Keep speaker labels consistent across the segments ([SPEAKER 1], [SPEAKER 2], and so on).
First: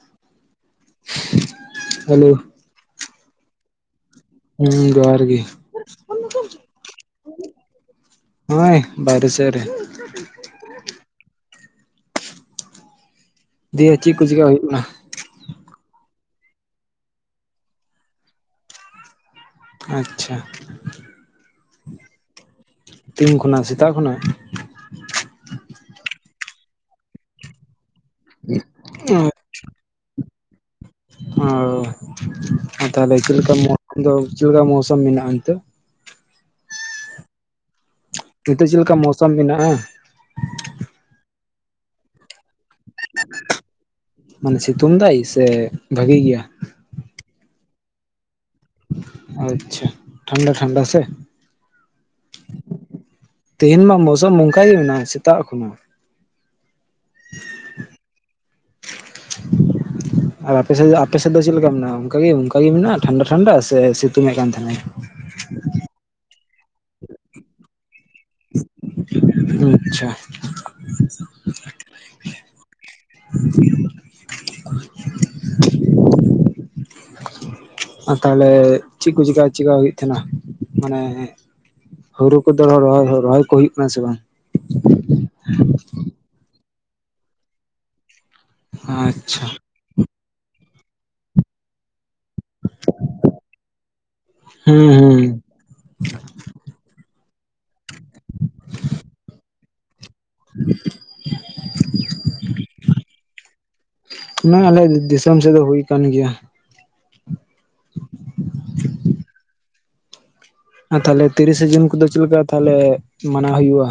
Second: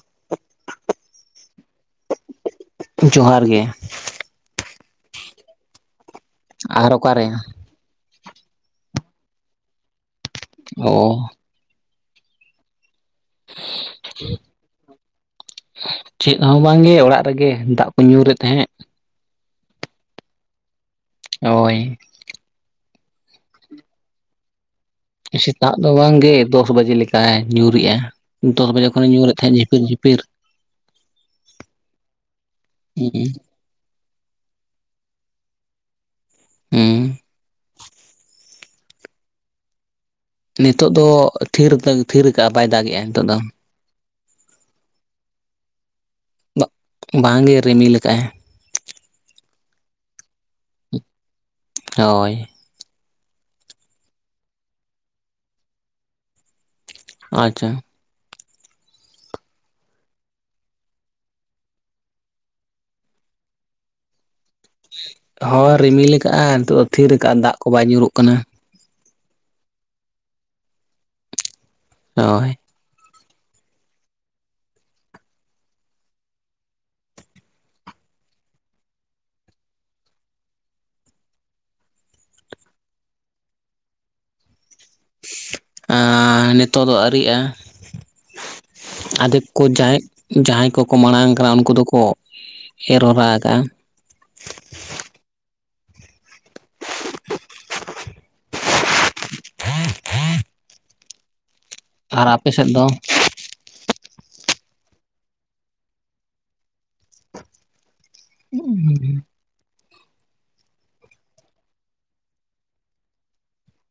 [SPEAKER 1] [inaudible]
[SPEAKER 2] Hello.
[SPEAKER 1] ᱡᱚᱦᱟᱨ ᱜᱮ᱾
[SPEAKER 2] ᱦᱩᱸ ᱡᱚᱦᱟᱨ ᱜᱮ᱾
[SPEAKER 1] ᱟᱨ ᱚᱠᱟᱨᱮ?
[SPEAKER 2] ᱱᱚᱜᱼᱚᱭ ᱵᱟᱭᱨᱮ ᱥᱮᱜ ᱨᱮ᱾ [inaudible]
[SPEAKER 1] ᱚᱻ
[SPEAKER 2] ᱫᱤᱭᱮ ᱪᱮᱫ ᱠᱚ ᱪᱮᱠᱟ ᱦᱩᱭᱩᱜ ᱠᱟᱱᱟ?
[SPEAKER 1] ᱪᱮᱫ ᱦᱚᱸ ᱵᱟᱝᱜᱮ ᱚᱲᱟᱜ ᱨᱮᱜᱮ ᱫᱟᱜ ᱠᱚ ᱧᱩᱨᱮᱫ ᱛᱟᱦᱮᱸᱫ᱾
[SPEAKER 2] ᱟᱪᱪᱷᱟ᱾
[SPEAKER 1] ᱦᱳᱭ᱾
[SPEAKER 2] ᱛᱤᱱ ᱠᱷᱚᱱᱟᱜ ᱥᱮᱛᱟᱜ ᱠᱷᱚᱱᱟᱜ?
[SPEAKER 1] ᱥᱮᱛᱟᱜ ᱫᱚ ᱵᱟᱝᱜᱮ ᱫᱚᱥ ᱵᱟᱡᱮ ᱞᱮᱠᱟ ᱧᱩᱨᱮᱜᱼᱟ᱾ ᱫᱚᱥ ᱵᱟᱡᱮ ᱠᱷᱚᱱᱮ ᱧᱩᱨᱮᱫ ᱛᱟᱦᱮᱸᱫ ᱡᱷᱤᱯᱤᱨ ᱡᱷᱤᱯᱤᱨ᱾
[SPEAKER 2] ᱚ ᱛᱟᱦᱞᱮ
[SPEAKER 1] ᱦᱩᱸ
[SPEAKER 2] ᱪᱮᱫ ᱞᱮᱠᱟ ᱫᱚ ᱪᱮᱫ ᱞᱮᱠᱟ [unintelligible] ᱢᱚᱣᱥᱩᱢ ᱢᱮᱱᱟᱜᱼᱟ ᱱᱤᱛᱳᱜ?
[SPEAKER 1] ᱦᱩᱸ
[SPEAKER 2] ᱱᱤᱛᱚᱜ ᱪᱮᱫ ᱞᱮᱠᱟ ᱢᱳᱥᱚᱢ ᱢᱮᱱᱟᱜᱼᱟ?
[SPEAKER 1] ᱱᱤᱛᱚᱜ ᱫᱚ ᱛᱷᱤᱨ ᱠᱟ ᱛᱷᱤᱨ ᱠᱟᱜᱼᱟ ᱵᱟᱭ ᱫᱟᱜᱮᱜᱼᱟ ᱱᱤᱛᱚᱜ ᱫᱚ᱾
[SPEAKER 2] ᱢᱟᱱᱮ ᱥᱤᱛᱩᱝ ᱫᱟᱭ ᱥᱮ ᱵᱷᱟᱜᱤ ᱜᱮᱭᱟ?
[SPEAKER 1] ᱵᱟᱝᱜᱮ ᱨᱤᱢᱤᱞ ᱠᱟᱜᱼᱟᱭ᱾
[SPEAKER 2] ᱟᱪᱪᱷᱟ ᱴᱷᱟᱱᱰᱟ ᱴᱷᱟᱱᱰᱟ ᱥᱮ?
[SPEAKER 1] ᱦᱳᱭ᱾
[SPEAKER 2] ᱛᱮᱤᱦᱮᱧ ᱢᱟ ᱢᱳᱥᱩᱢ ᱱᱚᱝᱠᱟ ᱜᱮ ᱢᱮᱱᱟᱜᱼᱟ ᱥᱮᱛᱟᱜ ᱠᱷᱚᱱᱟᱜ᱾
[SPEAKER 1] ᱟᱪᱪᱷᱟ᱾ [inaudible]
[SPEAKER 2] ᱟᱨ ᱟᱯᱮ ᱥᱮᱫ ᱫᱚ ᱟᱯᱮ ᱥᱮᱫ ᱫᱚ ᱪᱮᱫ ᱞᱮᱠᱟ ᱢᱮᱱᱟᱜᱼᱟ? ᱚᱱᱠᱟ ᱜᱮ ᱚᱱᱠᱟᱜ ᱜᱮ ᱢᱮᱱᱟᱜᱼᱟ ᱴᱷᱟᱱᱰᱟ ᱴᱷᱟᱱᱰᱟ ᱥᱮ ᱥᱤᱛᱩᱝ ᱮᱫ ᱠᱟᱱ ᱛᱟᱦᱮᱱᱟᱭ?
[SPEAKER 1] ᱦᱳᱭ ᱨᱤᱢᱤᱞ ᱠᱟᱜᱼᱟ ᱱᱤᱛᱳᱜ ᱫᱚ ᱛᱷᱤᱨ ᱠᱟᱜᱼᱟ ᱫᱟᱜ ᱠᱚ ᱵᱟᱭ ᱧᱩᱨᱩᱜ ᱠᱟᱱᱟ᱾
[SPEAKER 2] ᱟᱪᱷᱟ
[SPEAKER 1] ᱦᱳᱭ
[SPEAKER 2] [inaudible] ᱟᱨ ᱛᱟᱦᱚᱞᱮ ᱪᱮᱜ ᱠᱚ ᱪᱤᱠᱟ ᱪᱮᱠᱟ ᱦᱩᱭᱩᱜ ᱛᱟᱦᱮᱱᱟ ᱢᱟᱱᱮ ᱦᱩᱨᱩ ᱠᱚᱫᱚ ᱨ ᱨᱚᱦᱚᱭ ᱠᱚ ᱦᱩᱭᱩᱜ ᱠᱟᱱᱟ ᱥᱮ ᱵᱟᱝ?
[SPEAKER 1] ᱟ ᱱᱤᱛᱚᱜ ᱫᱚ ᱟᱹᱣᱨᱤᱜᱼᱟ ᱟᱫᱮᱠ
[SPEAKER 2] ᱟᱪᱪᱷᱟ
[SPEAKER 1] ᱠᱚ ᱡᱟᱦᱟᱸᱭ ᱡᱟᱦᱟᱸᱭ ᱠᱚᱠᱚ ᱢᱟᱲᱟᱝ ᱠᱟᱱᱟ ᱩᱱᱠᱩ ᱫᱚᱠᱚ ᱮᱨ ᱦᱚᱨᱟ ᱠᱟᱜᱼᱟ
[SPEAKER 2] ᱦᱩᱸ ᱦᱩᱸ [inaudible]
[SPEAKER 1] [inaudible]
[SPEAKER 2] [inaudible]
[SPEAKER 1] ᱟᱨ ᱟᱯᱮ ᱥᱮᱫ ᱫᱚ
[SPEAKER 2] ᱱᱚᱜᱼᱚᱭ ᱟᱞᱮ ᱫᱤᱥᱚᱢ ᱥᱮᱫ ᱫᱚ ᱦᱩᱭ ᱠᱟᱱ ᱜᱮᱭᱟ
[SPEAKER 1] [inaudible]
[SPEAKER 2] ᱟᱨ ᱛᱟᱦᱚᱞᱮ ᱛᱤᱨᱤᱥᱮ ᱡᱩᱱ ᱠᱚᱫᱚ ᱪᱮᱞᱠᱟ ᱛᱟᱦᱚᱞᱮ ᱢᱟᱱᱟᱣ ᱦᱩᱭᱩᱜᱼᱟ?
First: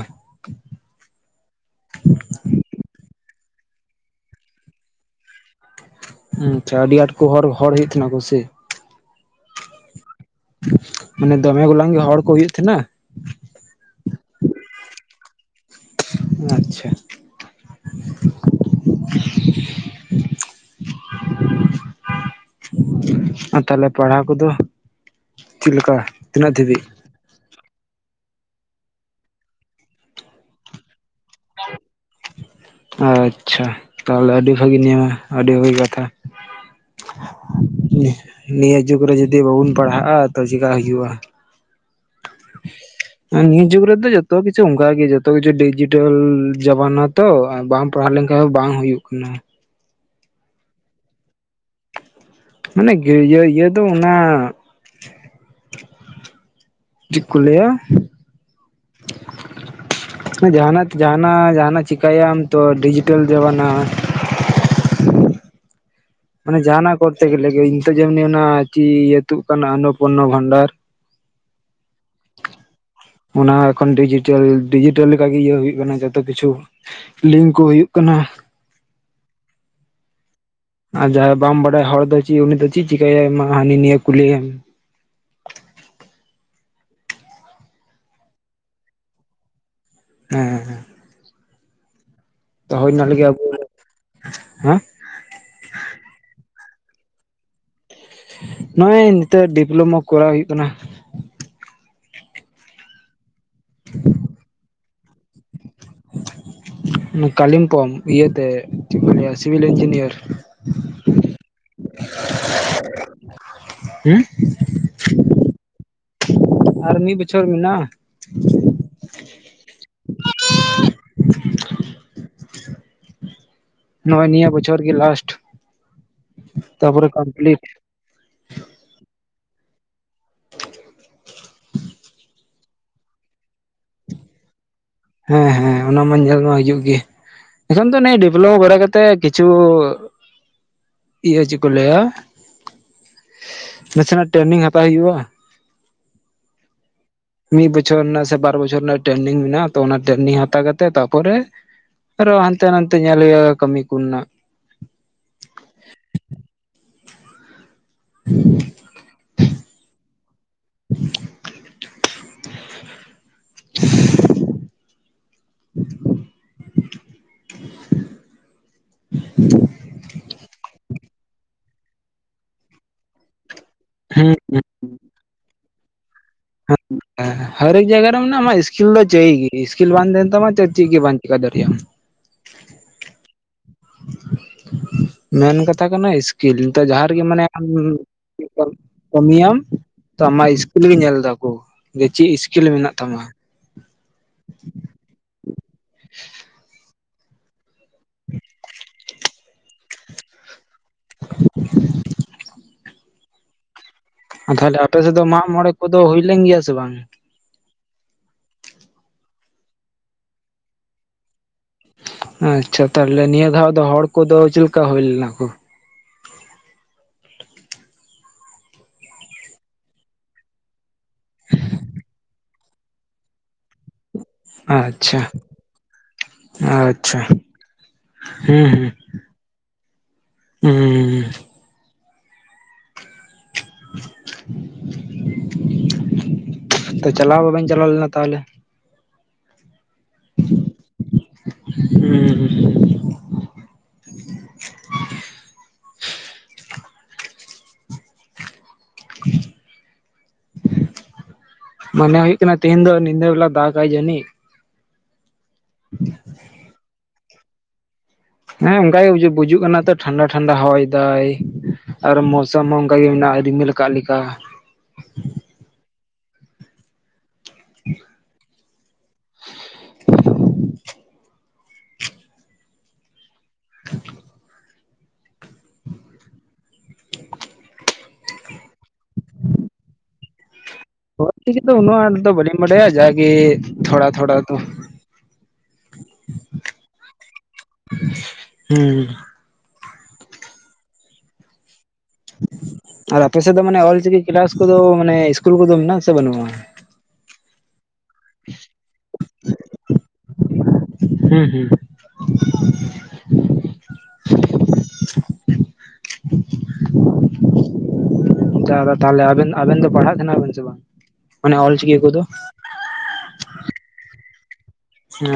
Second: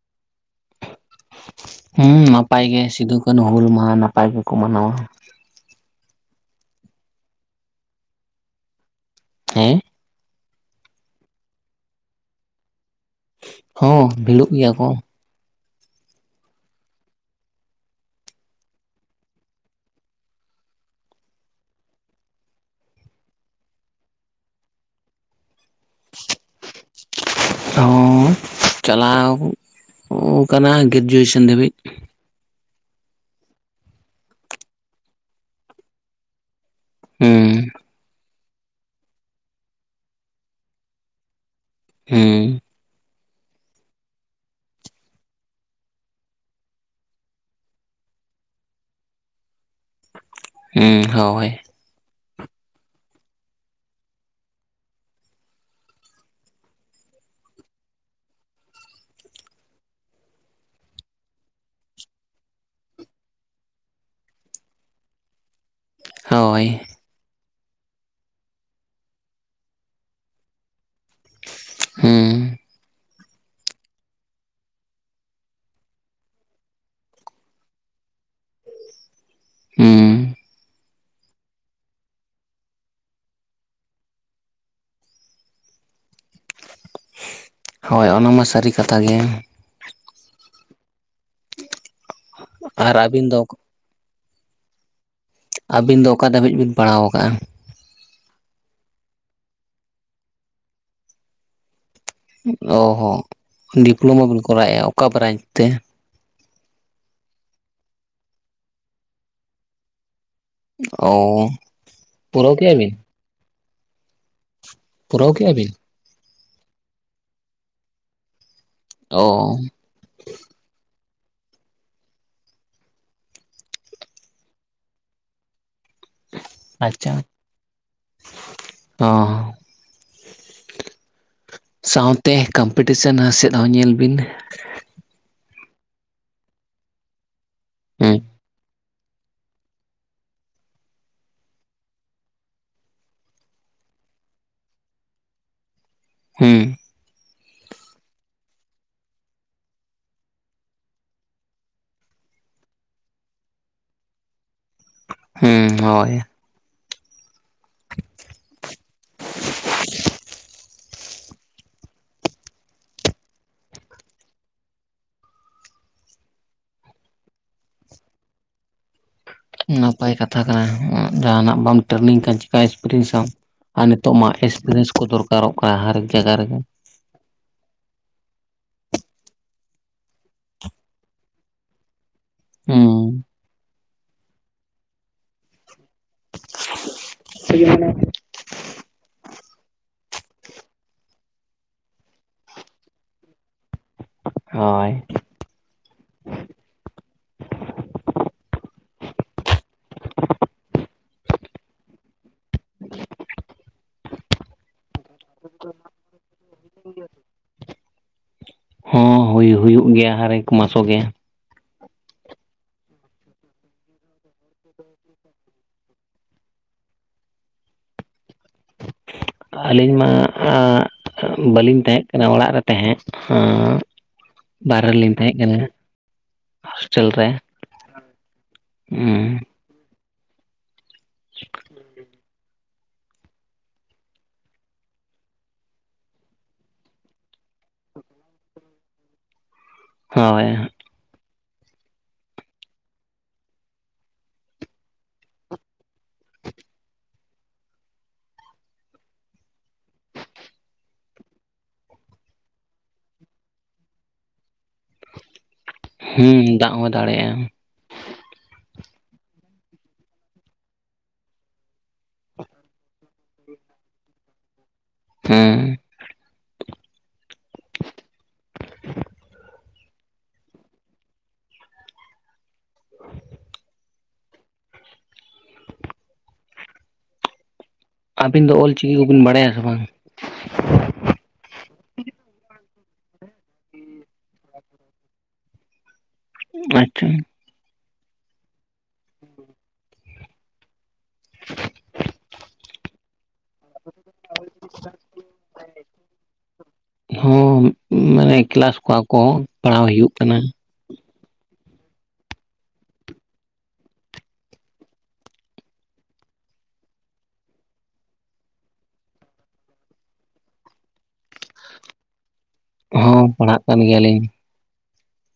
[SPEAKER 1] ᱦᱩᱸ ᱱᱟᱯᱟᱭ ᱜᱮ ᱥᱤᱫᱷᱩ-ᱠᱟᱹᱱᱦᱩ ᱦᱩᱞ ᱢᱟᱦᱟᱸ ᱱᱟᱯᱟᱭ ᱜᱮᱠᱚ ᱢᱟᱱᱟᱣᱟ᱾
[SPEAKER 2] ᱟᱪᱷᱟ ᱟᱹᱰᱤᱰᱤ ᱟᱸᱴ ᱦᱚᱨ ᱦᱚᱲ ᱦᱩᱭᱩᱜ ᱛᱟᱦᱮᱱᱟ ᱠᱚ ᱥᱮ
[SPEAKER 1] ᱦᱮᱸ
[SPEAKER 2] ᱢᱟᱱᱮ ᱫᱚᱢᱮ ᱜᱚᱞᱟᱝ ᱜᱮ ᱦᱚᱲ ᱠᱚ ᱦᱩᱭᱩᱜ ᱛᱟᱦᱮᱸᱱᱟ
[SPEAKER 1] ᱦᱚᱸ ᱵᱷᱤᱲᱚᱜ ᱜᱮᱭᱟ ᱠᱚ
[SPEAKER 2] ᱟᱪᱷᱟ
[SPEAKER 1] [inaudible]
[SPEAKER 2] ᱟᱨ ᱛᱟᱦᱞᱮ ᱯᱟᱲᱦᱟᱣ ᱠᱚᱫᱚ ᱪᱮᱫᱞᱤᱠᱟ ᱛᱤᱱᱟᱹᱜ ᱫᱷᱟᱹᱵᱤᱡ
[SPEAKER 1] ᱦᱚᱸ ᱪᱟᱞᱟᱣ ᱳᱱᱠᱟᱱᱟᱜ ᱜᱽᱨᱮᱡᱩᱣᱮᱥᱟᱱ ᱫᱷᱟᱹᱵᱤᱡ
[SPEAKER 2] ᱟᱪᱷᱟ ᱛᱟᱦᱞᱮ ᱟᱹᱰᱤ ᱵᱷᱟᱹᱜᱤ ᱱᱤᱭᱟ ᱟᱹᱰᱤ ᱵᱷᱟᱹᱜᱤ ᱠᱟᱛᱷᱟ᱾
[SPEAKER 1] ᱦᱩᱸ
[SPEAKER 2] ᱱᱤᱦ ᱱᱤᱭᱟᱹ ᱡᱩᱜᱽ ᱨᱮ ᱡᱩᱫᱤ ᱵᱟᱵᱚᱱ ᱯᱟᱲᱦᱟᱜᱼᱟ ᱛᱚ ᱪᱮᱠᱟ ᱦᱩᱭᱩᱜᱼᱟ?
[SPEAKER 1] ᱦᱮᱸ
[SPEAKER 2] ᱮ ᱱᱤᱭᱟᱹ ᱡᱩᱜᱽ ᱨᱮᱫᱚ ᱡᱚᱛᱚ ᱠᱤᱪᱷᱩ ᱚᱝᱠᱟ ᱜᱮ ᱡᱚᱛᱚ ᱠᱤᱪᱷᱩ ᱰᱤᱡᱤᱴᱮᱞ ᱡᱟᱵᱟᱱᱟ ᱛᱚ ᱟᱵ ᱵᱟᱝ ᱯᱟᱲᱦᱟᱣ ᱞᱮᱱᱠᱷᱟᱱ ᱦᱚᱸ ᱵᱟᱝ ᱦᱩᱭᱩᱜ ᱠᱟᱱᱟ
[SPEAKER 1] ᱦᱩᱸ ᱦᱳᱭ
[SPEAKER 2] ᱢᱟᱱᱮ ᱜᱽᱨᱮ ᱤᱭᱟᱹ ᱤᱭᱟᱹ ᱫᱚ ᱚᱱᱟ ᱪᱤᱠ ᱠᱚ ᱞᱟᱹᱭᱟ ᱡᱟᱦᱟᱱᱟᱛ ᱡᱟᱦᱟᱱᱟᱜ ᱡᱟᱦᱟᱱᱟᱜ ᱪᱤᱠᱟᱹᱭᱟᱢ ᱛᱚ ᱰᱤᱡᱤᱴᱟᱞ ᱡᱟᱵᱟᱱᱟ ᱢᱟᱱᱮ
[SPEAKER 1] ᱦᱳᱭ
[SPEAKER 2] ᱡᱟᱦᱟᱱᱟᱜ ᱠᱚᱨᱛᱮ ᱜᱮᱞᱮ ᱜᱮ ᱱᱤᱛᱚᱜ ᱡᱮᱢᱱᱤ ᱚᱱᱟ ᱪᱤ ᱟᱹᱛᱩᱜ ᱠᱟᱱᱟ ᱚᱱᱱᱚᱯᱚᱨᱱᱚ ᱵᱷᱟᱱᱰᱟᱨ
[SPEAKER 1] ᱦᱮᱸ
[SPEAKER 2] ᱚᱱᱟ ᱮᱠᱷᱚᱱ ᱰᱤᱡᱤᱴᱟᱞ ᱰᱤᱡᱤᱴᱟᱞ ᱞᱮᱠᱟᱜᱮ ᱤᱭᱟᱹ ᱦᱩᱭᱩᱜ ᱠᱟᱱᱟ ᱡᱚᱛᱚ ᱠᱤᱪᱷᱩ ᱞᱤᱝᱠ ᱠᱚ ᱦᱩᱭᱩᱜ ᱠᱟᱱᱟ
[SPEAKER 1] ᱦᱩᱸ
[SPEAKER 2] ᱟᱨ ᱡᱟᱦᱟᱸᱭ ᱵᱟᱢ ᱵᱟᱲᱟᱭ ᱦᱚᱲ ᱫᱚ ᱪᱤᱜ ᱩᱱᱤ ᱫᱚ ᱪᱤᱜ ᱪᱤᱠᱟᱹᱭᱟᱭ ᱢᱟ ᱦᱟᱹᱱᱤ ᱱᱤᱭᱟᱹ ᱠᱩᱞᱤᱭᱮᱢ
[SPEAKER 1] ᱦᱳᱭ ᱚᱱᱟ ᱢᱟ ᱥᱟᱹᱨᱤ ᱠᱟᱛᱷᱟ ᱜᱮ
[SPEAKER 2] ᱦᱮᱸ ᱦᱮᱸ ᱦᱮᱸ ᱛᱚ
[SPEAKER 1] ᱟᱨ
[SPEAKER 2] ᱦᱳᱭᱱᱟ ᱞᱟᱹᱜᱤ
[SPEAKER 1] ᱟᱹᱵᱤᱱ
[SPEAKER 2] ᱟᱵᱩ
[SPEAKER 1] ᱫᱚ
[SPEAKER 2] ᱦᱮᱸ
[SPEAKER 1] ᱟᱹᱵᱤᱱ ᱫᱚ ᱚᱠᱟ ᱫᱷᱟᱹᱵᱤᱡ ᱵᱤᱱ ᱯᱟᱲᱟᱣ ᱠᱟᱜᱼᱟ
[SPEAKER 2] ᱱᱚᱜᱼᱚᱭ ᱱᱤᱛᱚᱜ ᱰᱤᱯᱞᱳᱢᱟ ᱠᱚᱨᱟᱣ ᱦᱩᱭᱩᱜ ᱠᱟᱱᱟ
[SPEAKER 1] ᱳ ᱦᱚᱸ ᱰᱤᱯᱞᱳᱢᱟᱵᱤᱱ ᱠᱚᱨᱟᱣᱮᱜᱼᱟ ᱚᱠᱟ ᱵᱽᱨᱟᱧᱪ ᱛᱮ?
[SPEAKER 2] ᱠᱟᱞᱤᱢᱯᱚᱝ ᱤᱭᱟᱹᱛᱮ ᱪᱮᱜ ᱠᱚ ᱞᱟᱹᱭᱟ ᱥᱤᱵᱤᱞ ᱤᱧᱡᱤᱱᱤᱭᱟᱨ
[SPEAKER 1] ᱳ ᱯᱩᱨᱟᱹᱣ ᱠᱮᱜ ᱟᱹᱵᱤᱱ
[SPEAKER 2] ᱦᱩᱸ
[SPEAKER 1] ᱯᱩᱨᱟᱹᱣ ᱠᱤᱜᱼᱟ ᱵᱤᱱ
[SPEAKER 2] ᱟᱨ ᱢᱤᱫ ᱵᱚᱪᱷᱚᱨ ᱢᱮᱱᱟᱜᱼᱟ
[SPEAKER 1] ᱚᱸ᱾
[SPEAKER 2] [unintelligible] ᱱᱚᱜᱼᱚᱭ ᱱᱤᱭᱟᱹ ᱵᱚᱪᱷᱚᱨ ᱜᱮ ᱞᱟᱥᱴ ᱾
[SPEAKER 1] ᱟᱪᱷᱟ ᱚ᱾ ᱥᱟᱶᱛᱮ ᱠᱚᱢᱯᱤᱴᱤᱥᱮᱱ ᱥᱮᱫ ᱦᱚᱸ ᱧᱮᱞ ᱵᱤᱱ᱾
[SPEAKER 2] ᱦᱮᱸ ᱦᱮᱸ ᱚᱱᱟ ᱢᱟ ᱧᱮᱞ ᱢᱟ ᱦᱩᱭᱩ ᱜᱮ ᱮᱠᱷᱚᱱ ᱫᱚ ᱱ
[SPEAKER 1] ᱦᱩᱸ
[SPEAKER 2] ᱰᱮᱵᱷᱞᱚᱯ ᱵᱟᱲᱟ ᱠᱟᱛᱮᱫ ᱛᱮ ᱠᱤᱪᱷᱩ, ᱤᱭᱟᱹ ᱪᱮᱫ ᱠᱚ ᱞᱟᱹᱭᱟ ᱱᱟᱥᱮᱱᱟᱜ ᱴᱨᱮᱱᱤᱝ ᱦᱟᱛᱟᱣ ᱦᱩᱭᱩᱜᱼᱟ ᱾
[SPEAKER 1] ᱦᱩᱸ ᱾
[SPEAKER 2] ᱢᱤᱫ ᱵᱚᱪᱷᱚᱨ ᱨᱮᱱᱟᱜ ᱥᱮ ᱵᱟᱨ ᱵᱚᱪᱷᱚᱨ ᱨᱮᱱᱟᱜ ᱴᱨᱮᱱᱤᱝ ᱢᱮᱱᱟᱜᱼᱟ ᱛᱚ ᱚᱱᱟ ᱴᱨᱮᱱᱤᱝ ᱦᱟᱛᱟᱣ ᱠᱟᱛᱮᱜ ᱛᱟᱨᱯᱚᱨᱮᱼᱼ ᱟᱨᱚ ᱦᱟᱱᱛᱮ ᱱᱟᱦᱛᱮ ᱧᱮᱞ ᱦᱩᱭᱩᱜᱼᱟ ᱠᱟᱹᱢᱤ ᱠᱩᱱᱱᱟ
[SPEAKER 1] ᱦᱩᱸ ᱦᱳᱭ᱾
[SPEAKER 2] [unintelligible] [unintelligible] [unintelligible]
[SPEAKER 1] ᱱᱟᱯᱟᱭ ᱠᱟᱛᱷᱟ ᱠᱟᱱᱟ ᱡᱟᱦᱟᱱᱟᱜ ᱵᱟᱢ ᱴᱨᱮᱱᱤᱝ ᱠᱷᱟᱱ ᱪᱮᱠᱟ ᱮᱠᱥᱯᱨᱤᱭᱮᱱᱥᱟᱢ ᱾ ᱟᱨ ᱱᱤᱛᱚᱜ ᱢᱟ
[SPEAKER 2] ᱦᱩᱸ
[SPEAKER 1] ᱮᱠᱥᱯᱨᱤᱭᱮᱱᱥ ᱠᱚ ᱫᱚᱨᱠᱟᱨᱚᱜ ᱠᱟᱱᱟ ᱦᱟᱨᱮᱠ ᱡᱟᱭᱜᱟ ᱨᱮᱜᱮ᱾
[SPEAKER 2] ᱦᱟᱨᱮᱠ ᱡᱟᱭᱜᱟ ᱨᱮ ᱢᱮᱱᱟᱜᱼᱟ ᱟᱢᱟᱜ ᱥᱠᱤᱞ ᱫᱚ ᱪᱟᱹᱦᱤᱜᱤ ᱜᱮ ᱥᱠᱤᱞ ᱵᱟᱝ ᱛᱟᱦᱮᱱ ᱛᱟᱢᱟ ᱪᱮᱫ ᱜᱮ ᱵᱟᱢ ᱪᱮᱟᱹ ᱫᱟᱲᱮᱭᱟᱜ ᱟᱢᱼᱼ
[SPEAKER 1] ᱦᱩᱸ᱾
[SPEAKER 2] ᱢᱮᱱ ᱠᱟᱛᱷᱟ ᱠᱟᱱᱟ ᱤᱥᱠᱤᱞ ᱱᱤᱛ ᱡᱟᱦᱟᱸ ᱨᱮᱜᱮ ᱢᱟᱱᱮᱼᱼ ᱠᱟᱹᱢᱤᱭᱟᱢ ᱛᱚ ᱟᱢᱟᱜ ᱤᱥᱠᱤᱞ ᱜᱮ ᱧᱮᱞ ᱫᱟᱠᱩ ᱾ ᱡᱮ ᱪᱮᱫ ᱤᱥᱠᱤᱞ ᱢᱮᱱᱟᱜ ᱛᱟᱢᱟ᱾
[SPEAKER 1] ᱦᱳᱭ᱾
[SPEAKER 2] [unintelligible] [unintelligible] ᱟᱨ ᱛᱟᱦᱚᱞᱮ ᱟᱯᱮᱥᱮᱫ ᱫᱚ ᱢᱟᱜ ᱢᱚᱬᱮ ᱠᱚᱫᱚ ᱦᱩᱭ ᱞᱮᱱ ᱜᱮᱭᱟ ᱥᱮ ᱵᱟᱝ?
[SPEAKER 1] ᱦᱚᱸ ᱦᱩᱭ ᱦᱩᱭᱩᱜ ᱜᱮᱭᱟ ᱦᱟᱨᱮᱠ ᱢᱟᱥᱚ ᱜᱮ᱾
[SPEAKER 2] ᱟᱪᱷᱟ ᱛᱟᱦᱚᱞᱮ ᱱᱤᱭᱟᱹ ᱫᱷᱟᱣ ᱫᱚ ᱦᱚᱲ ᱠᱚᱫᱚ ᱪᱮᱫᱞᱮᱠᱟ ᱦᱩᱭ ᱞᱮᱱᱟ ᱠᱚ᱾
[SPEAKER 1] ᱟᱹᱞᱤᱧ ᱢᱟ ᱵᱟᱹᱞᱤᱧ ᱛᱟᱦᱮᱸ ᱠᱟᱱᱟ ᱚᱲᱟᱜ ᱨᱮ ᱛᱟᱦᱮᱸᱫᱼᱼ ᱵᱟᱨᱦᱮ ᱨᱮᱞᱤᱧ ᱛᱟᱦᱮᱸ ᱠᱟᱱᱟ᱾ ᱦᱳᱥᱴᱮᱞ
[SPEAKER 2] ᱟᱪᱷᱟ
[SPEAKER 1] ᱨᱮ
[SPEAKER 2] ᱦᱮᱸ-ᱦᱮᱸ᱾
[SPEAKER 1] ᱦᱩᱸ
[SPEAKER 2] ᱦᱩᱸ᱾
[SPEAKER 1] [inaudible]
[SPEAKER 2] ᱛᱚ ᱪᱟᱞᱟᱣ ᱵᱟᱵᱮᱱ ᱪᱟᱞᱟᱣ ᱞᱮᱱᱟ ᱛᱟᱦᱚᱞᱮ?
[SPEAKER 1] ᱦᱳᱭ᱾
[SPEAKER 2] ᱦᱩᱸ ᱦᱸ᱾ ᱢᱚᱱᱮ ᱦᱩᱭᱩᱜ ᱠᱟᱱᱟ ᱛᱮᱦᱤᱧ ᱫᱚ ᱧᱤᱫᱟᱹ ᱵᱮᱞᱟ ᱫᱟᱜᱟᱭ ᱡᱟᱹᱱᱤᱡ?
[SPEAKER 1] ᱦᱩᱸ ᱫᱟᱜ ᱦᱚᱸ ᱫᱟᱲᱮᱭᱟᱜᱼᱟ ᱾
[SPEAKER 2] ᱦᱮᱸ ᱚᱱᱠᱟᱜᱮ ᱵᱩᱡᱩᱜ ᱠᱟᱱᱟ ᱛᱚ ᱴᱷᱟᱱᱰᱟ ᱴᱷᱟᱱᱰᱟ ᱦᱚᱭ ᱫᱟᱭᱼᱼ ᱟᱨ ᱢᱚᱥᱟᱢ ᱦᱚᱸ ᱚᱱᱠᱟ ᱜᱮ ᱢᱮᱱᱟᱜᱼᱟ ᱨᱤᱢᱤᱞ ᱟᱠᱟᱜ ᱞᱮᱠᱟ ᱾
[SPEAKER 1] ᱦᱩᱸ᱾
[SPEAKER 2] [unintelligible]
[SPEAKER 1] [unintelligible] [unintelligible] ᱟᱹᱵᱤᱱ ᱫᱚ ᱚᱞ ᱪᱤᱠᱤ ᱠᱚᱵᱤᱱ ᱵᱟᱲᱟᱭᱟ ᱥᱮ ᱵᱟᱝ?
[SPEAKER 2] ᱚᱞ ᱪᱤᱠᱤ ᱫᱚ ᱩᱱᱟᱹᱜ ᱟᱸᱴ ᱫᱚ ᱵᱟᱹᱞᱤᱧ ᱵᱟᱰᱟᱭᱟ ᱡᱟᱜᱮ, ᱛᱷᱚᱲᱟ ᱛᱷᱚᱲᱟ ᱫᱚ᱾ [unintelligible]
[SPEAKER 1] ᱟᱪᱷᱟ᱾
[SPEAKER 2] ᱦᱩᱸ᱾
[SPEAKER 1] [inaudible]
[SPEAKER 2] ᱟᱨ ᱟᱯᱮ ᱥᱮᱫ ᱫᱚ ᱢᱟᱱᱮ ᱚᱞ ᱪᱤᱠᱤ ᱠᱮᱞᱟᱥ ᱠᱚᱫᱚ ᱢᱟᱱᱮ ᱤᱥᱠᱩᱞ ᱠᱚᱫᱚ ᱢᱮᱱᱟᱼᱜ ᱟᱥᱮ ᱵᱟᱹᱱᱩᱜᱼᱟ?
[SPEAKER 1] ᱦᱚᱸ ᱢᱟᱱᱮ ᱠᱮᱞᱟᱥ ᱠᱚᱣᱟᱜ ᱠᱚ ᱯᱟᱲᱦᱟᱣ ᱦᱩᱭᱩᱜ ᱠᱟᱱᱟ᱾
[SPEAKER 2] ᱦᱩᱸ-ᱦᱩᱸ᱾ ᱡᱟᱦᱟᱸ ᱫᱚ ᱛᱟᱦᱚᱞᱮ ᱟᱵᱮᱱ, ᱟᱵᱮᱱ ᱫᱚ ᱯᱟᱲᱦᱟᱜ ᱠᱟᱱᱟ ᱵᱤᱱ ᱥᱮ ᱵᱟᱝ ᱢᱟᱱᱮ ᱚᱞ ᱪᱤᱠᱤ ᱠᱚᱫᱚ?
[SPEAKER 1] ᱦᱚᱸ ᱯᱟᱲᱦᱟᱜ ᱠᱟᱱ ᱜᱮᱭᱟᱞᱤᱧ᱾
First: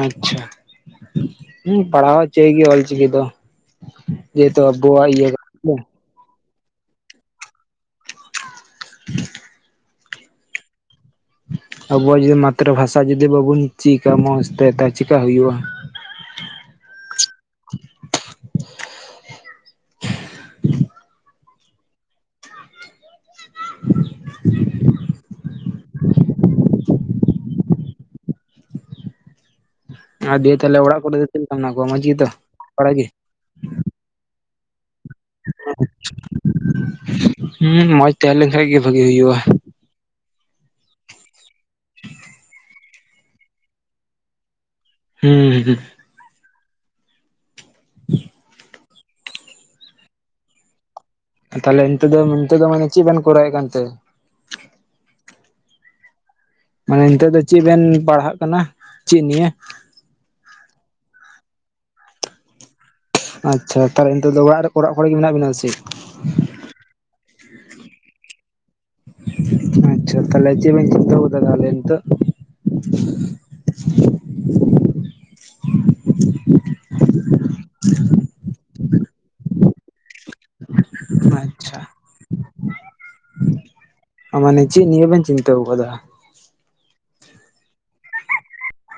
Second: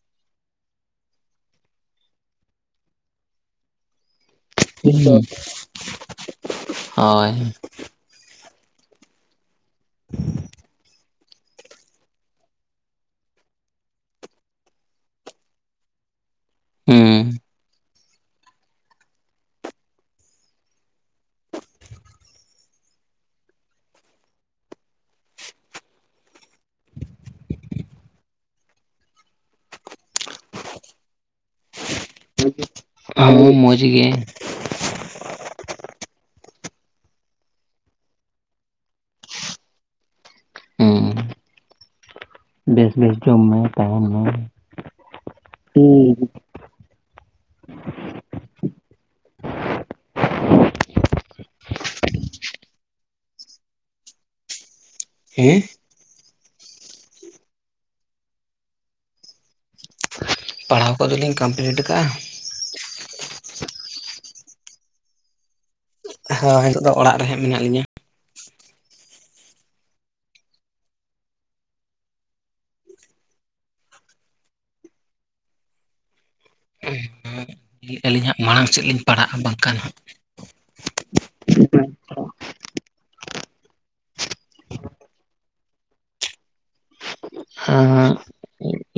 [SPEAKER 2] ᱟᱪᱷᱟ, ᱦᱮᱸ ᱯᱟᱲᱦᱟᱣ ᱪᱟᱹᱭ ᱜᱮ ᱚᱞᱪᱤᱠᱤ ᱫᱚ᱾ ᱡᱮᱦᱮᱛᱩ ᱟᱵᱚᱣᱟᱜ ᱤᱭᱟᱹ
[SPEAKER 1] ᱦᱳᱭ᱾
[SPEAKER 2] [inaudible] ᱟᱵᱚᱣᱟᱜ ᱡᱚᱫᱤ ᱢᱟᱛᱨᱤ ᱵᱷᱟᱥᱟ ᱡᱚᱫᱤ ᱵᱟᱵᱚᱱ ᱪᱮᱫ ᱠᱟ ᱢᱚᱸᱡᱽᱛᱮ ᱛᱟᱦᱮ ᱪᱮᱠᱟ ᱦᱩᱭᱩᱜᱼᱟ ᱾
[SPEAKER 1] ᱦᱩᱸ᱾
[SPEAKER 2] [inaudible] [inaudible] ᱟ ᱫᱤᱭᱮ ᱛᱟᱦᱞᱮ ᱚᱲᱟᱜ ᱠᱚᱨᱮ ᱫᱚ ᱪᱮᱫ ᱞᱮᱠᱟ ᱢᱮᱱᱟᱜ ᱠᱚᱣᱟ ᱢᱚᱡ ᱜᱮ ᱛᱚ?
[SPEAKER 1] ᱦᱚᱸ ᱢᱚᱡᱽ ᱜᱮ᱾
[SPEAKER 2] [unintelligible] ᱦᱩᱸ ᱢᱚᱡᱽ ᱛᱟᱦᱮᱸᱞᱮᱱ ᱠᱷᱟᱡ ᱜᱮ ᱵᱷᱟᱜᱤ ᱦᱩᱭᱩᱜᱼᱟ
[SPEAKER 1] ᱦᱩᱸ ᱵᱮᱥ ᱵᱮᱥ ᱡᱚᱢ ᱢᱮ ᱛᱟᱦᱮᱱ ᱢᱮ,
[SPEAKER 2] ᱦᱩᱸᱸ,
[SPEAKER 1] ᱦᱩᱸ ᱦᱩᱸ
[SPEAKER 2] [inaudible] ᱛᱟᱦᱚᱞᱮ ᱱᱤᱛ ᱫᱚ ᱱᱤᱛᱚᱜ ᱫᱚ ᱢᱟᱱᱮ ᱪᱮᱫ ᱵᱮᱱ ᱠᱚᱨᱟᱣᱮᱫ ᱠᱟᱱᱛᱮ?
[SPEAKER 1] ᱦᱮᱸ,
[SPEAKER 2] ᱢᱟᱱᱮ ᱱᱤᱛᱚᱜ ᱫᱚ ᱪᱮᱫ ᱵᱮᱱ ᱯᱟᱲᱦᱟᱜ ᱠᱟᱱᱟ? ᱪᱮᱜ ᱱᱤᱭᱮ?
[SPEAKER 1] ᱯᱟᱲᱦᱟᱣ ᱠᱚᱫᱚᱞᱤᱧ ᱠᱟᱢᱯᱞᱤᱴ ᱠᱟᱜᱼᱟ᱾
[SPEAKER 2] ᱟᱪᱪᱷᱟ ᱛᱟᱦᱚᱞᱮ ᱱᱤᱛᱚᱜ ᱫᱚ ᱚᱲᱟᱜ ᱨᱮ ᱚᱲᱟᱜ ᱠᱚᱨᱮ ᱜᱮ ᱢᱮᱱᱟᱜ ᱵᱮᱱᱟ ᱥᱮ,
[SPEAKER 1] ᱦᱮᱸ ᱱᱤᱛᱳᱜ ᱫᱚ ᱚᱲᱟᱜ ᱨᱮ ᱦᱟᱸᱜ ᱢᱮᱱᱟᱜ ᱞᱤᱧᱟ᱾
[SPEAKER 2] ᱟᱪᱪᱷᱟ ᱟᱪᱪᱷᱟ ᱛᱟᱦᱚᱞᱮ ᱪᱮᱫ ᱵᱤᱱ ᱪᱤᱱᱛᱟ ᱟᱠᱟᱫᱟ ᱱᱤᱛᱚᱜ?
[SPEAKER 1] ᱞᱟ. ᱭ ᱟᱹᱞᱤᱧ ᱦᱟᱸᱜ ᱢᱟᱲᱟᱝ ᱥᱮᱫ ᱞᱤᱧ ᱯᱟᱲᱦᱟᱜᱼᱟ ᱵᱟᱝᱠᱷᱟᱱ ᱦᱟᱸᱜ
[SPEAKER 2] ᱟᱪᱪᱷᱟ᱾ ᱢᱟᱱᱮ ᱪᱮᱜ ᱱᱤᱭᱟᱹ ᱵᱮᱱ ᱪᱤᱱᱛᱟᱹᱣ ᱟᱠᱟᱫᱟ?
[SPEAKER 1] ᱦᱚᱸ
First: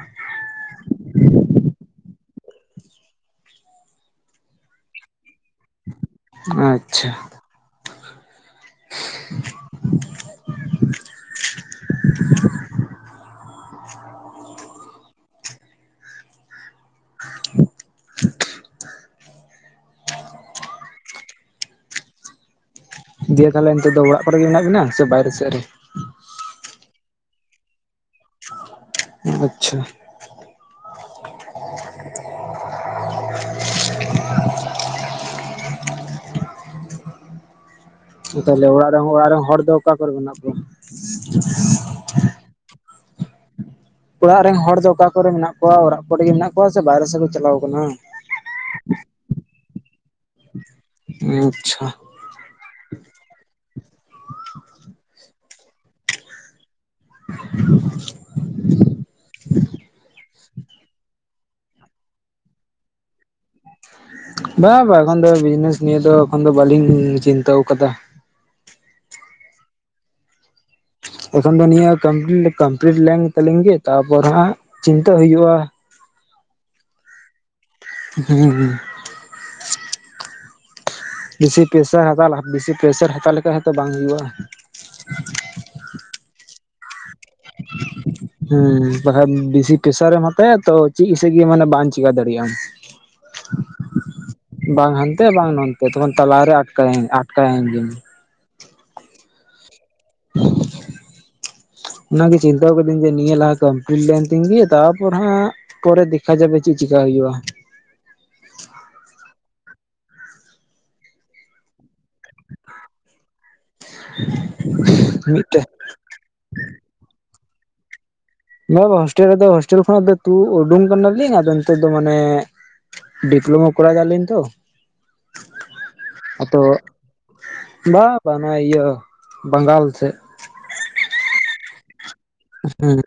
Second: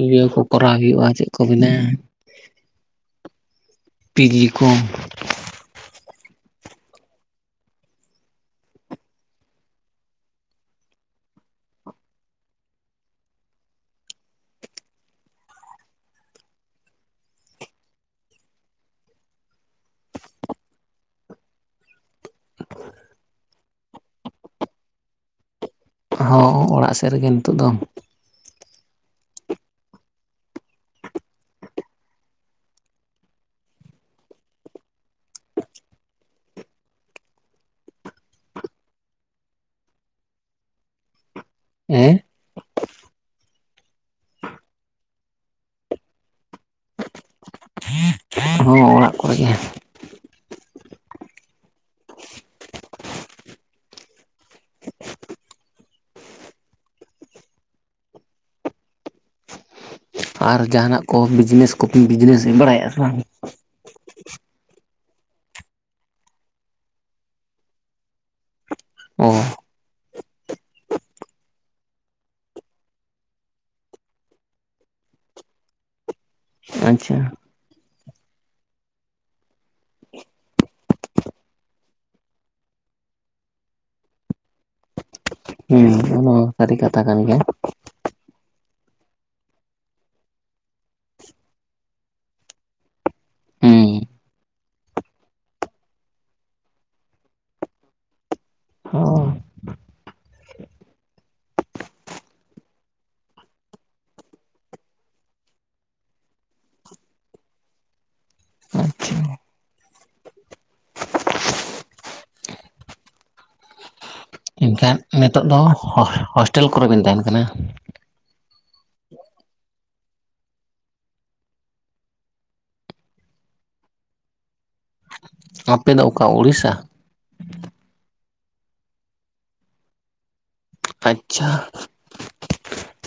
[SPEAKER 1] ᱤᱭᱟᱹ ᱠᱚ ᱠᱚᱨᱟᱣ ᱦᱩᱭᱩᱜᱼᱟ ᱪᱮᱜ ᱠᱚ ᱢᱮᱱᱟ, ᱯᱤ ᱡᱤ ᱠᱚ᱾
[SPEAKER 2] ᱟᱪᱪᱷᱟ᱾ [inaudible] ᱫᱤᱭᱮ ᱛᱟᱦᱚᱞᱮ ᱱᱤᱛᱚᱜ ᱫᱚ ᱚᱲᱟᱜ ᱠᱚᱨᱮᱜ ᱜᱮ ᱢᱮᱱᱟᱜ ᱵᱤᱱᱟ ᱥᱮ ᱵᱟᱭᱨᱮ ᱥᱮᱜ ᱨᱮ,
[SPEAKER 1] ᱦᱚᱸ ᱚᱲᱟᱜ ᱥᱮᱫ ᱨᱮᱜᱮ ᱱᱤᱛᱚᱜ ᱫᱚ᱾
[SPEAKER 2] ᱟᱪᱪᱷᱟ ᱾ ᱛᱟᱦᱞᱮ ᱚᱲᱟᱜ ᱨᱮᱦ ᱚᱲᱟᱜ ᱨᱮᱱ ᱦᱚᱲ ᱫᱚ ᱚᱠᱟ ᱠᱚᱨᱮ ᱢᱮᱱᱟᱜ ᱠᱚᱣᱟ?
[SPEAKER 1] ᱦᱮᱸ,
[SPEAKER 2] ᱚᱲᱟᱜ ᱨᱮᱱ ᱦᱚᱲ ᱫᱚ ᱚᱠᱟ ᱠᱚᱨᱮ ᱢᱮᱱᱟᱜ ᱠᱚᱣᱟ ᱚᱲᱟᱜ ᱠᱚᱨᱮᱜ ᱢᱮᱱᱟᱜ ᱠᱚᱣᱟ? ᱥᱮ ᱵᱟᱦᱨᱮ ᱥᱮᱫ ᱠᱚ ᱪᱟᱞᱟᱣ ᱟᱠᱟᱱᱟ?
[SPEAKER 1] ᱦᱚᱸ ᱚᱲᱟᱜ ᱠᱚᱨᱮᱜᱮ᱾
[SPEAKER 2] ᱟᱪᱪᱷᱟ᱾ [inaudible]
[SPEAKER 1] ᱟᱨ ᱡᱟᱦᱟᱱᱟᱜ ᱠᱚ ᱵᱤᱡᱽᱱᱮᱥ ᱠᱚᱵᱤᱱ ᱵᱤᱡᱽᱱᱮᱥ ᱤ ᱵᱟᱲᱟᱭᱼᱟ ᱥᱮ ᱵᱟᱝ?
[SPEAKER 2] ᱵᱟᱝ ᱵᱟᱝ ᱮᱠᱷᱚᱱ ᱫᱚ ᱵᱤᱡᱽᱱᱮᱥ ᱱᱤᱭᱟᱹ ᱫᱚ ᱮᱠᱷᱚᱱ ᱫᱚ ᱵᱟᱞᱤᱧ ᱪᱤᱱᱛᱟᱹᱣ ᱟᱠᱟᱫᱟ᱾
[SPEAKER 1] ᱚ,
[SPEAKER 2] ᱮᱠᱷᱚᱱ ᱫᱚ ᱱᱤᱭᱟᱹᱠᱟᱢᱯᱞᱤᱴ ᱠᱟᱢᱯᱞᱤᱴ ᱞᱮᱱ ᱛᱟᱹᱟᱞᱤᱧ ᱜᱮ ᱛᱟᱯᱚᱨ ᱦᱟᱸᱜ ᱪᱤᱱᱛᱟᱹ ᱦ ᱦᱩᱭᱩᱜᱭᱼᱟ᱾
[SPEAKER 1] ᱟᱪᱪᱷᱟ ᱾
[SPEAKER 2] ᱦᱮᱸᱻ ᱵᱮᱥᱤ ᱯᱮᱥᱟᱨ ᱦᱟᱛᱟᱣ ᱞᱟᱦᱟ ᱵᱮᱥᱤ ᱯᱮᱥᱟᱨ ᱦᱟᱛᱟᱣ ᱞᱮᱠᱟᱱᱛᱚ ᱵᱟᱝ ᱦᱩᱭᱩᱜᱼᱟ᱾
[SPEAKER 1] ᱦᱮᱸ ᱚᱱᱟᱢᱟ ᱥᱟᱹᱨᱤ ᱠᱟᱛᱷᱟ ᱠᱟᱱ ᱜᱮᱭᱟ᱾
[SPEAKER 2] ᱦᱮᱸ ᱵᱟᱠᱟᱡ ᱵᱮᱥᱤ ᱯᱮᱥᱟᱨ ᱨᱮᱢ ᱦᱟᱛᱟᱭᱟ ᱛᱚ ᱪᱮᱜᱥᱤ ᱜᱮ ᱢᱟᱱᱮ ᱵᱟᱢ ᱪᱮᱠᱟ ᱫᱟᱲᱮᱭᱟᱜ ᱟᱢ᱾
[SPEAKER 1] ᱦᱮᱸ
[SPEAKER 2] [inaudible] ᱵᱟᱝ ᱦᱟᱱᱛᱮ ᱵᱟᱝ ᱱᱚᱱᱛᱮ ᱛᱚᱠᱷᱚᱱ ᱛᱟᱞᱟᱨᱮ ᱟᱴᱠᱟᱭ ᱟᱴᱠᱟᱭᱮᱱ ᱜᱮᱢ᱾
[SPEAKER 1] [unintelligible] [inaudible]
[SPEAKER 2] ᱚᱱᱟᱜᱮ ᱪᱤᱱᱛᱟᱹᱣ ᱠᱟᱹᱫᱟᱹᱧ ᱡᱮ ᱱᱤᱭᱟᱹ ᱞᱟᱦᱟ ᱠᱟᱢᱯᱤᱞᱤᱴ ᱞᱮᱱ ᱛᱤᱧ ᱜᱤ ᱛᱟᱯᱚᱨ ᱦᱟᱸᱜ, ᱯᱚᱨᱮ ᱫᱮᱠᱷᱟ ᱡᱟᱵᱮ ᱪᱮᱫ ᱪᱮᱠᱟ ᱦᱩᱭᱩᱜᱼᱟ᱾
[SPEAKER 1] [unintelligible]
[SPEAKER 2] [inaudible]
[SPEAKER 1] ᱮᱱᱠᱷᱟᱱ ᱱᱤᱛᱚᱜ ᱫᱚ
[SPEAKER 2] ᱢᱤᱫᱴᱮᱡ
[SPEAKER 1] ᱦᱚ ᱦᱳᱥᱴᱮᱞ ᱠᱚᱨᱮ ᱵᱤᱱ ᱛᱟᱦᱮᱱ ᱠᱟᱱᱟ᱾
[SPEAKER 2] ᱵᱟᱵᱟ ᱦᱳᱥᱴᱮᱞ ᱨᱮᱫᱚ ᱦᱳᱥᱴᱮᱞ ᱠᱷᱚᱱᱟᱜ ᱫᱚ ᱛᱩ ᱩᱰᱩᱝ ᱠᱟᱱᱟᱞᱤᱧ ᱟᱫᱚ ᱱᱤᱛᱚᱜ ᱫᱚ ᱢᱟᱱᱮ ᱰᱤᱯᱞᱳᱢᱟ ᱠᱚᱨᱟᱣ ᱫᱟᱞᱤᱧ ᱛᱚ
[SPEAKER 1] ᱟᱯᱮ ᱫᱚ ᱚᱠᱟ ᱩᱲᱤᱥᱥᱟ
[SPEAKER 2] ᱵᱟ ᱵᱟ ᱱᱚᱣᱟ ᱤᱭᱟᱹ ᱵᱟᱝᱜᱟᱞ ᱥᱮᱫ
[SPEAKER 1] ᱟᱪᱪᱷᱟ
[SPEAKER 2] ᱦᱩᱸ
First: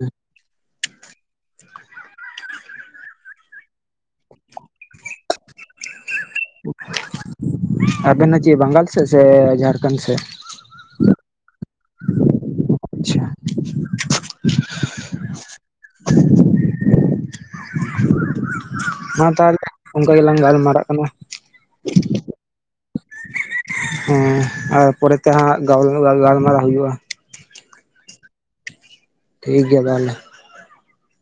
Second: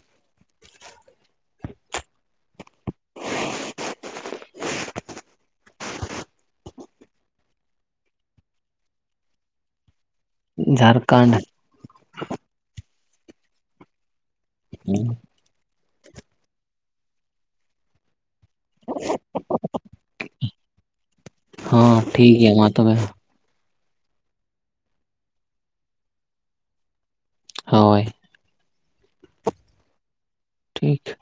[SPEAKER 2] ᱟᱵᱮᱱ ᱫᱚ ᱪᱮᱫ ᱵᱟᱝᱜᱟᱞ ᱥᱮᱫ ᱥᱮ ᱡᱷᱟᱲᱠᱷᱚᱸᱰ ᱥᱮᱫ
[SPEAKER 1] ᱡᱷᱟᱨᱠᱷᱚᱸᱰ
[SPEAKER 2] ᱟᱪᱪᱷᱟ
[SPEAKER 1] [unintelligible] [inaudible]
[SPEAKER 2] ᱢᱟ ᱛᱟᱦᱞᱮ ᱚᱱᱠᱟ ᱜᱮᱞᱟᱝ ᱜᱟᱞᱢᱟᱨᱟᱜ ᱠᱟᱱᱟ
[SPEAKER 1] ᱦᱚᱸᱴᱷᱤᱠ ᱜᱮᱭᱟ ᱢᱟ ᱛᱚᱵᱮ
[SPEAKER 2] ᱦᱮᱸ ᱟᱨ ᱯᱚᱨᱮ ᱛᱮ ᱦᱟᱸᱜ ᱜᱟᱞ ᱜᱟᱞᱢᱟᱨᱟᱣ ᱦᱩᱭᱩᱜᱼᱟ
[SPEAKER 1] ᱦᱚᱭ
[SPEAKER 2] ᱴᱷᱤᱠ ᱜᱮᱭᱟ ᱛᱟᱦᱚᱞᱮ
[SPEAKER 1] ᱴᱷᱤᱠ